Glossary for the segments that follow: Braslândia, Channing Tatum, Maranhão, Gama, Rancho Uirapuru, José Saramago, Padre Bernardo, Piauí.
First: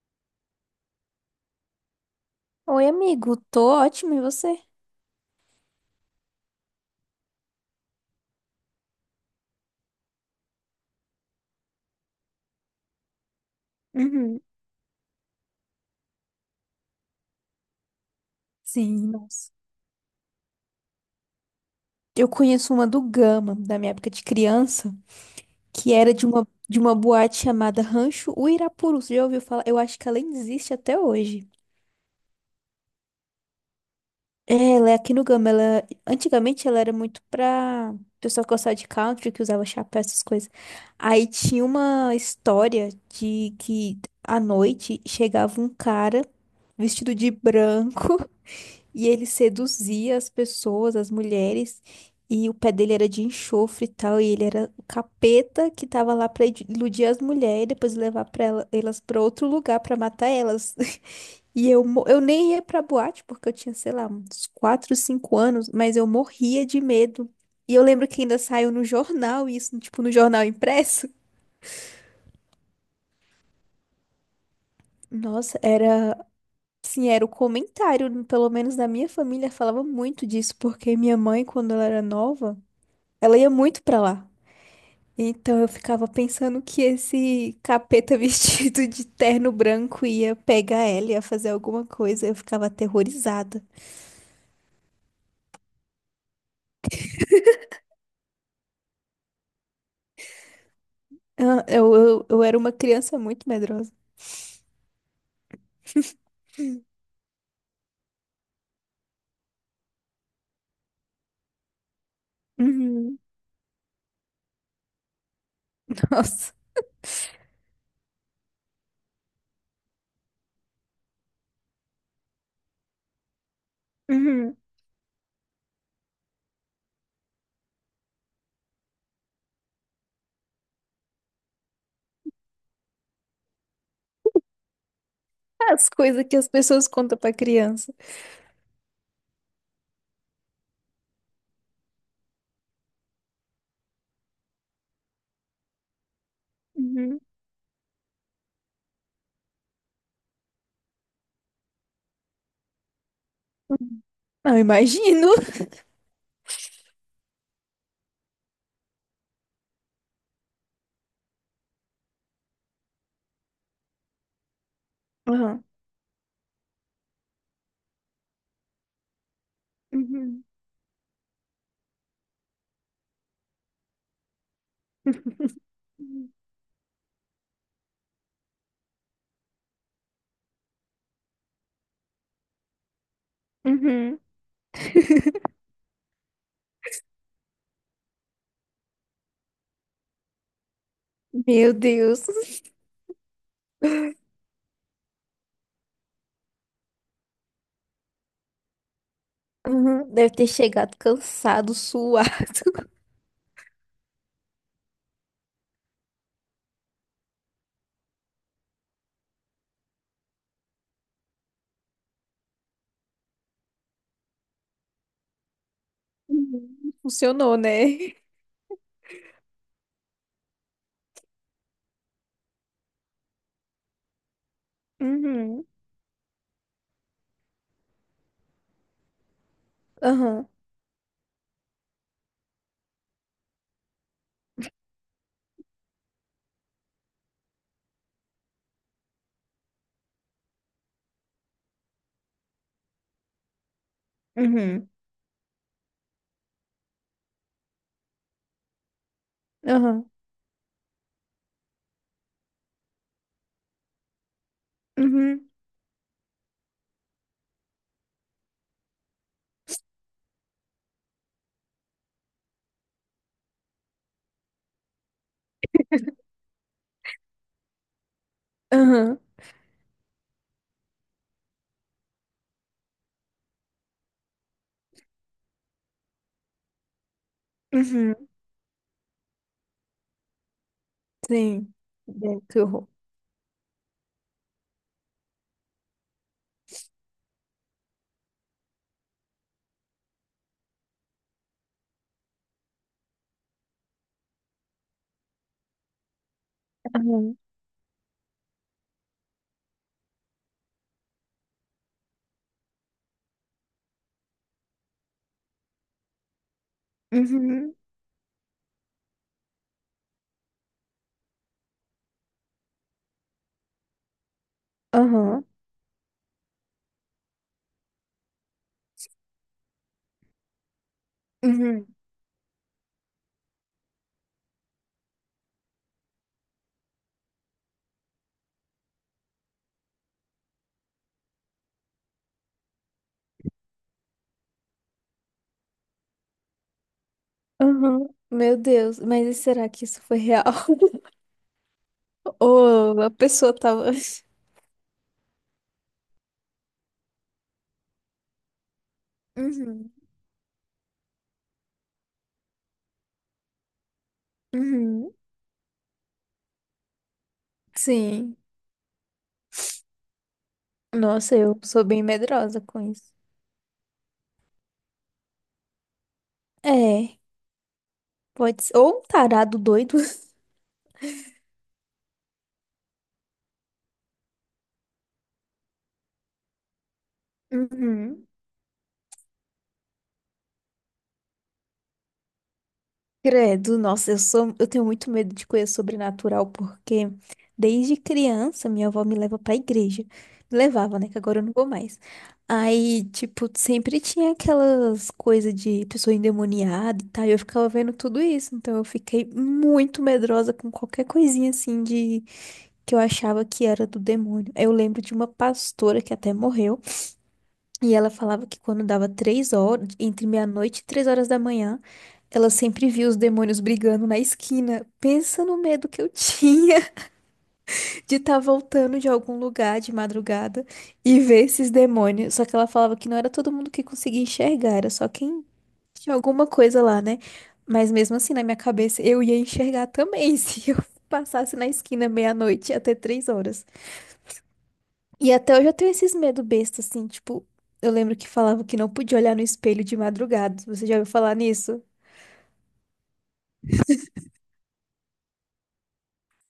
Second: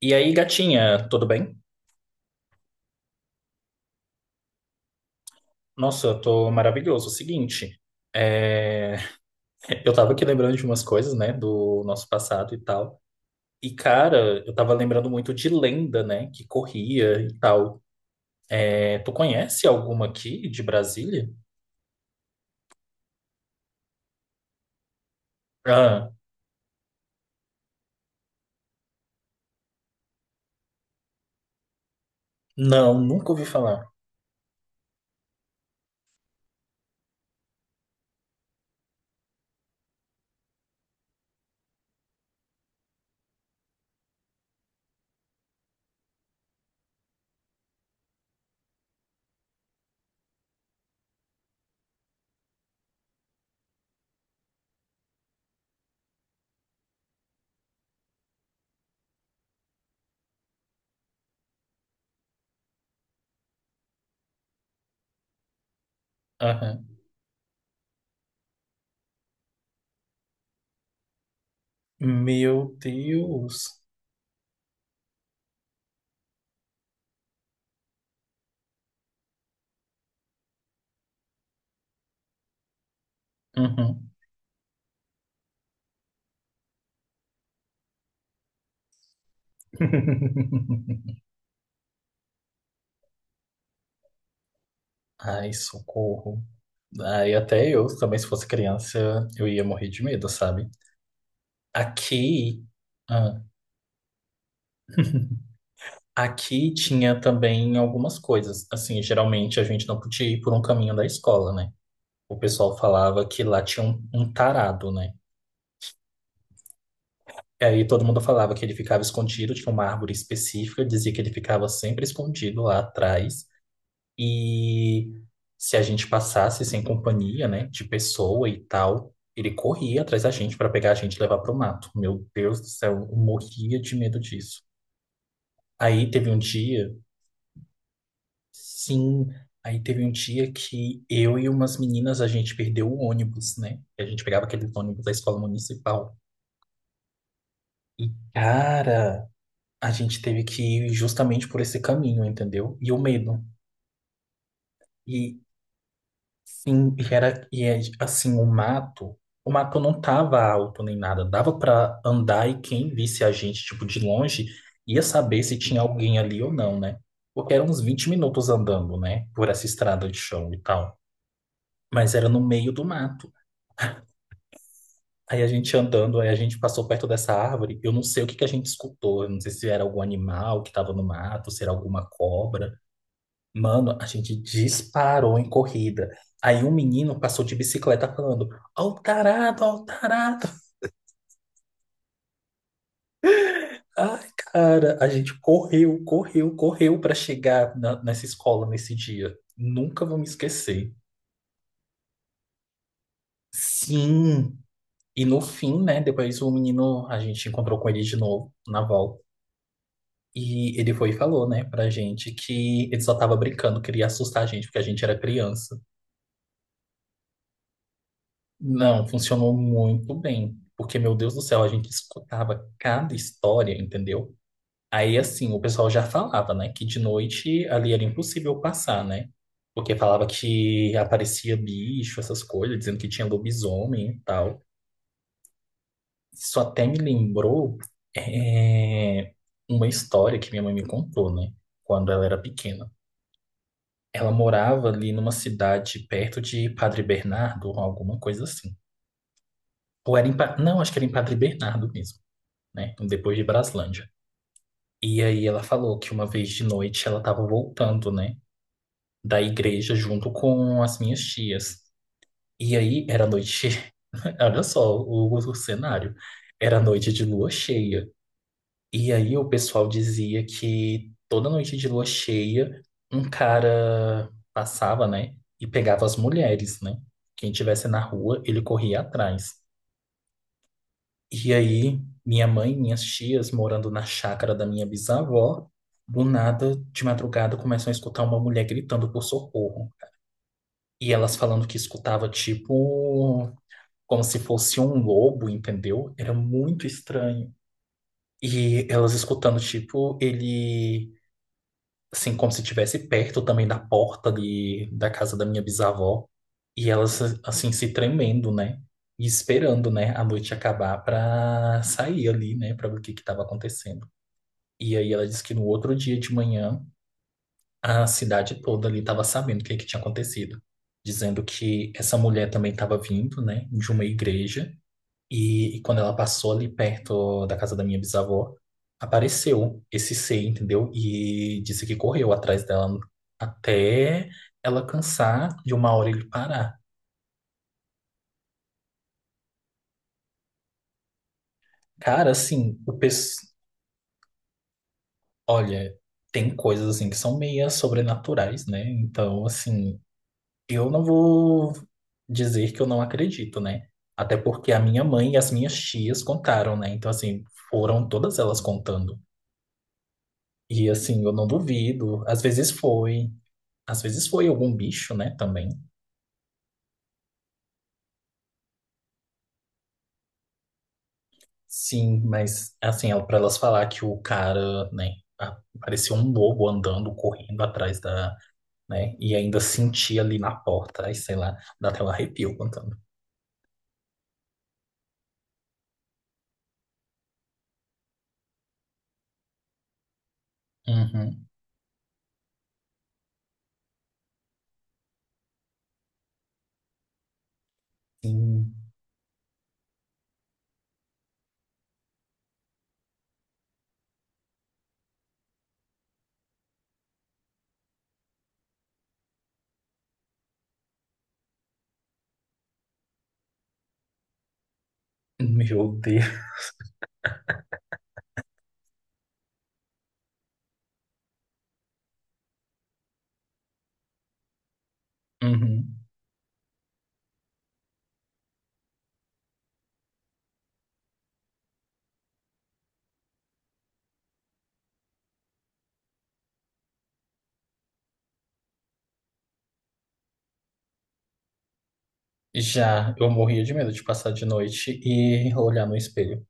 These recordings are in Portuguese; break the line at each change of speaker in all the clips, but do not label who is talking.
E aí, gatinha, tudo bem?
Oi, amigo. Tô ótimo, e você?
Nossa, eu tô maravilhoso. Seguinte, é, eu tava aqui lembrando de umas coisas, né, do nosso passado e tal. E,
Uhum.
cara, eu tava lembrando muito de lenda, né, que corria e tal. É,
Sim,
tu
nossa.
conhece alguma aqui de Brasília?
Eu conheço uma do Gama, da minha época de criança, que
Ah,
era de uma boate chamada Rancho Uirapuru. Você já ouviu falar? Eu acho que ela ainda existe até hoje.
não, nunca ouvi falar.
É, ela é aqui no Gama. Ela, antigamente ela era muito pra pessoa que gostava de country, que usava chapéu, essas coisas. Aí tinha uma história de que à noite chegava um cara vestido de branco. E ele seduzia as pessoas, as mulheres, e o pé dele era de enxofre e tal, e ele era o capeta que tava lá pra iludir as mulheres e depois levar pra elas pra outro lugar pra matar elas. Eu nem ia pra boate, porque eu tinha, sei lá, uns 4, 5 anos, mas eu morria de
Aham.
medo. E eu lembro que ainda saiu no jornal isso, tipo, no jornal impresso.
Meu Deus.
Nossa, sim, era o comentário, pelo menos na minha família falava muito disso, porque minha mãe, quando ela era nova, ela ia muito pra
Uhum.
lá. Então eu ficava pensando que esse capeta vestido de terno branco ia pegar ela, ia fazer alguma coisa. Eu ficava aterrorizada.
Ai, socorro. Aí até eu também, se fosse criança, eu ia morrer de medo, sabe?
Ah, eu era
Aqui.
uma criança
ah,
muito medrosa.
Aqui tinha também algumas coisas. Assim, geralmente a gente não podia ir por um caminho da escola, né? O pessoal
Uhum.
falava que lá tinha um tarado, né?
Nossa.
E aí todo mundo falava que ele ficava escondido, tinha uma árvore específica, dizia que ele ficava sempre escondido lá atrás.
Uhum.
E se a gente passasse sem companhia, né, de pessoa e tal, ele corria atrás da gente para pegar a gente e levar pro mato. Meu Deus do céu, eu morria de medo disso.
As
Aí
coisas
teve
que
um
as pessoas
dia.
contam pra criança.
Sim, aí teve um dia que eu e umas meninas a gente perdeu o ônibus, né? A gente pegava aquele ônibus da escola municipal.
Uhum.
E, cara, a gente teve que ir justamente por esse caminho, entendeu? E o medo.
Uhum. Não, imagino.
E sim, e era e é, assim, o mato não tava alto nem nada, dava pra andar e quem visse a gente tipo de longe ia saber se
Aham.
tinha alguém ali ou não, né? Porque eram uns 20 minutos andando, né, por essa estrada de
Uhum.
chão e tal. Mas era no meio do mato. Aí a gente andando, aí a gente passou perto dessa árvore. Eu não sei o que que a gente escutou. Eu não sei se era algum animal que estava no mato, se era alguma cobra. Mano, a
Uhum.
gente disparou em corrida. Aí um menino passou de bicicleta falando: Ó o tarado, ó o tarado.
Meu Deus.
Ai, cara, a gente correu, correu, correu para chegar nessa escola nesse dia. Nunca
Uhum.
vou me
Deve ter
esquecer.
chegado cansado, suado.
Sim. E no fim, né? Depois o menino, a gente encontrou com ele de novo na volta. E ele foi e falou, né, pra gente que ele só tava brincando, queria assustar a gente, porque a gente era criança.
Uhum. Funcionou, né?
Não, funcionou muito bem. Porque, meu Deus do céu, a gente escutava cada história, entendeu? Aí, assim, o
Uhum.
pessoal já falava, né, que de noite ali era impossível passar, né? Porque falava
Aham.
que aparecia bicho, essas coisas, dizendo que tinha lobisomem e tal. Isso até me lembrou, é, uma história que minha mãe me contou, né, quando ela era pequena. Ela morava
Uhum.
ali numa cidade perto de Padre Bernardo, ou alguma coisa assim.
Aham.
Ou era em, não, acho que era em Padre Bernardo mesmo, né? Depois de Braslândia. E aí
Uhum.
ela falou que uma vez de noite ela estava voltando, né, da igreja junto com as minhas tias. E aí era noite, olha só o cenário. Era noite de lua cheia. E
Aham.
aí o pessoal dizia que toda noite de lua cheia, um cara passava, né, e pegava as mulheres, né? Quem tivesse na
Uhum.
rua, ele corria atrás. E
Sim.
aí
Deus,
minha
que
mãe e
horror.
minhas tias, morando na chácara da minha bisavó, do nada, de madrugada, começam a escutar uma mulher gritando por socorro. E elas falando que escutava tipo como se fosse um lobo, entendeu? Era muito
Aham.
estranho. E elas escutando, tipo, ele assim, como se estivesse perto também da porta de, da casa da minha bisavó. E elas, assim,
Uhum.
se tremendo, né? E esperando, né, a noite acabar pra sair ali, né, pra ver o que que tava acontecendo. E aí ela disse
Aham.
que no outro dia de manhã, a cidade toda ali tava sabendo o que que tinha acontecido. Dizendo
Uhum.
que essa mulher também tava vindo, né, de uma igreja e quando ela passou ali perto da casa da minha bisavó, apareceu esse ser, entendeu? E disse que correu atrás dela até ela cansar de uma hora ele parar.
Aham. Meu Deus, mas e será que isso foi real?
Cara, assim,
Ou a pessoa tava.
olha, tem coisas assim que são meia sobrenaturais, né? Então,
Uhum.
assim, eu não vou dizer que eu não acredito, né? Até porque a minha
Uhum.
mãe e as minhas tias contaram, né? Então, assim, foram
Sim.
todas elas contando. E assim, eu
Nossa,
não
eu sou bem
duvido. Às
medrosa
vezes
com isso.
foi. Às vezes foi algum bicho, né, também.
É, pode ser. Ou um tarado doido.
Sim, mas assim, pra elas falar que o cara, né, parecia um lobo andando, correndo atrás
Uhum.
da, né, e ainda sentia ali na porta, aí sei lá, dá até um arrepio contando.
Credo, nossa, eu tenho muito medo de coisa sobrenatural, porque desde criança minha avó me leva pra igreja. Me levava, né? Que agora eu
Uhum.
não vou mais. Aí, tipo, sempre tinha aquelas coisas de pessoa endemoniada e tal, e eu ficava vendo tudo isso.
Sim.
Então eu fiquei muito medrosa com qualquer coisinha assim de que eu achava que era do demônio. Eu lembro de uma pastora que até morreu. E ela falava que quando dava 3 horas, entre meia-noite e 3 horas da manhã, ela sempre via os demônios brigando na esquina. Pensa no medo
Meu
que eu
Deus.
tinha de estar voltando de algum lugar de madrugada e ver esses demônios. Só que ela falava que não era todo mundo que conseguia enxergar, era só quem
Uhum.
tinha alguma coisa lá, né? Mas mesmo assim, na minha cabeça, eu ia enxergar também se eu passasse na esquina meia-noite até 3 horas. E até hoje eu tenho esses medo besta, assim, tipo, eu lembro que falava que não podia olhar no espelho de madrugada. Você já ouviu falar nisso?
Já, eu morria de medo de passar de noite e olhar no espelho.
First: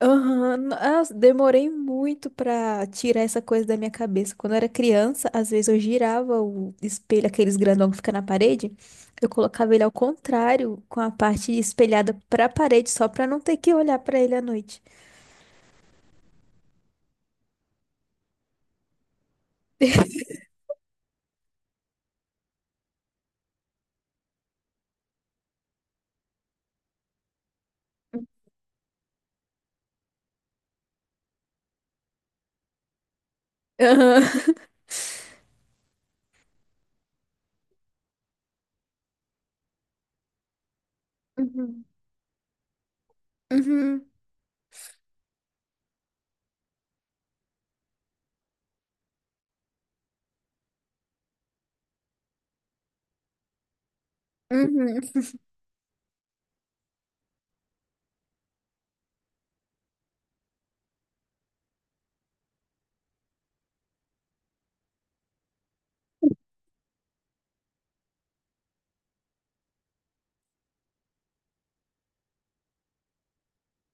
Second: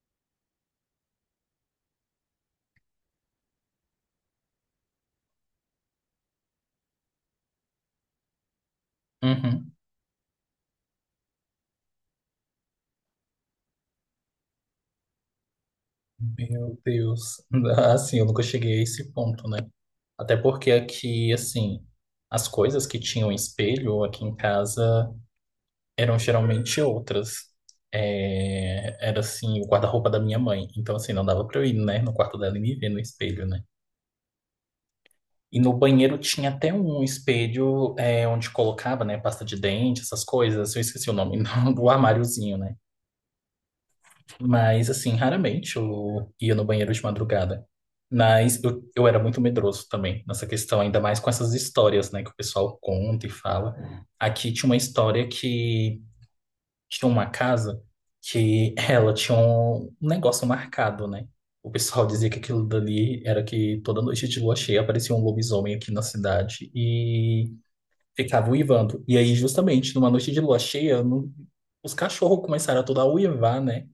Aham, nossa, demorei muito pra tirar essa coisa da minha cabeça. Quando eu era criança, às vezes eu girava o espelho, aqueles grandão que fica na parede, eu
Uhum.
colocava ele ao contrário, com a parte espelhada pra parede, só pra não ter que olhar pra ele à noite.
Meu Deus. Assim, eu nunca cheguei a esse ponto, né? Até porque aqui, assim, as coisas que tinham espelho aqui em casa eram geralmente outras. É, era, assim, o guarda-roupa da minha mãe. Então, assim, não dava pra eu ir, né, no quarto dela e me ver no espelho, né?
Aham.
E no banheiro tinha até um espelho onde colocava, né, pasta de dente, essas coisas. Eu esqueci o nome,
Uhum.
do armáriozinho, né?
Uhum.
Mas, assim, raramente eu ia no banheiro de madrugada. Mas eu era muito medroso também nessa questão, ainda mais com essas histórias, né, que o pessoal conta e fala. Aqui tinha uma
Uhum.
história que tinha uma casa que ela tinha um negócio marcado, né? O pessoal dizia que aquilo dali era que toda noite de lua cheia aparecia um lobisomem aqui na cidade e ficava uivando. E aí, justamente, numa noite de lua cheia, os cachorros começaram a toda a uivar, né?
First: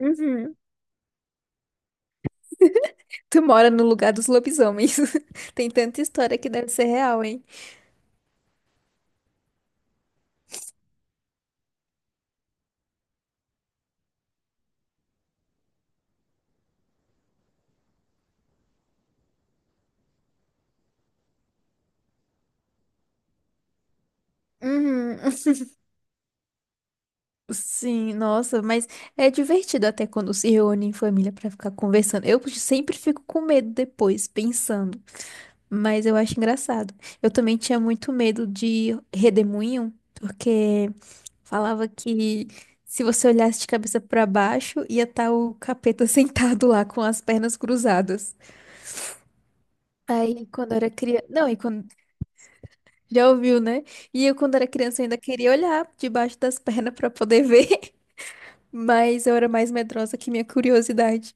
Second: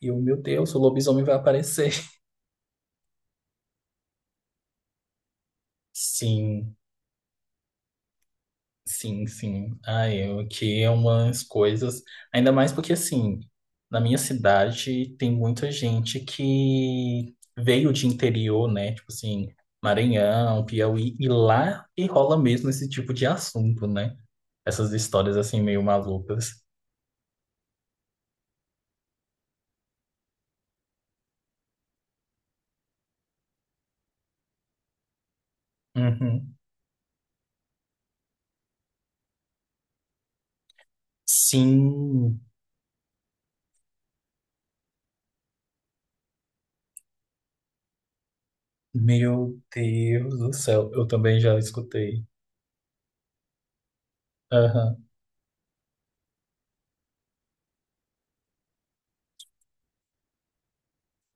E eu, meu Deus, o lobisomem vai aparecer.
Tu mora no lugar dos lobisomens. Tem tanta história que deve
Sim,
ser real, hein?
sim, sim. Ai, eu que é umas coisas. Ainda mais porque, assim, na minha cidade tem muita gente que veio de interior, né? Tipo assim, Maranhão, Piauí, e lá que rola mesmo esse tipo de assunto, né? Essas
Uhum.
histórias, assim, meio malucas.
Sim, nossa, mas é divertido até quando se reúne em família pra ficar conversando. Eu sempre fico com medo depois, pensando, mas eu acho
Uhum.
engraçado. Eu também tinha muito medo de redemoinho, porque falava
Sim,
que se você olhasse de cabeça pra baixo, ia estar o capeta sentado lá com as pernas cruzadas.
meu Deus
Aí,
do
quando eu era
céu, eu
criança,
também
não,
já
e quando.
escutei.
Já ouviu, né? E eu, quando era criança,
Aham.
ainda queria olhar debaixo das pernas pra poder ver, mas eu era mais medrosa que minha curiosidade.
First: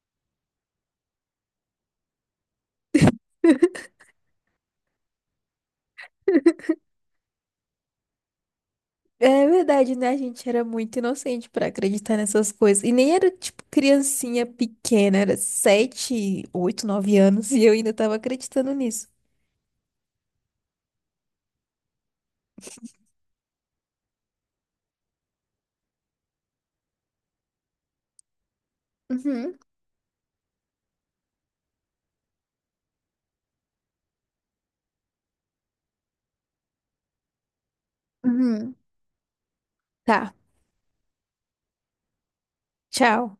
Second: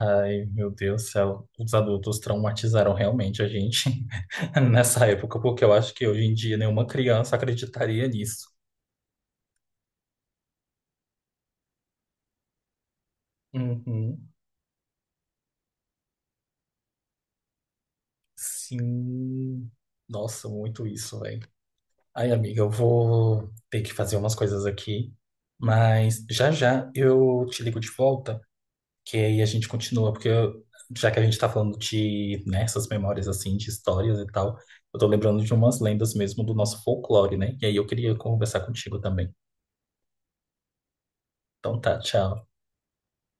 Ai, meu Deus do céu, os adultos traumatizaram realmente a gente nessa época, porque eu acho que hoje em dia nenhuma criança acreditaria nisso.
É verdade, né? A gente era muito inocente pra acreditar nessas coisas. E nem era, tipo,
Uhum.
criancinha pequena, era 7, 8, 9 anos e eu ainda tava acreditando nisso.
Sim. Nossa, muito isso, velho. Ai, amiga, eu vou ter que fazer umas coisas aqui, mas já já eu te ligo de volta, que aí a
Uhum,
gente continua, porque já que a gente tá falando de, né, essas memórias assim, de histórias e tal, eu tô lembrando de umas lendas mesmo do nosso folclore, né? E aí eu queria conversar
uhum.
contigo também.
Tá,
Então tá, tchau.
tchau.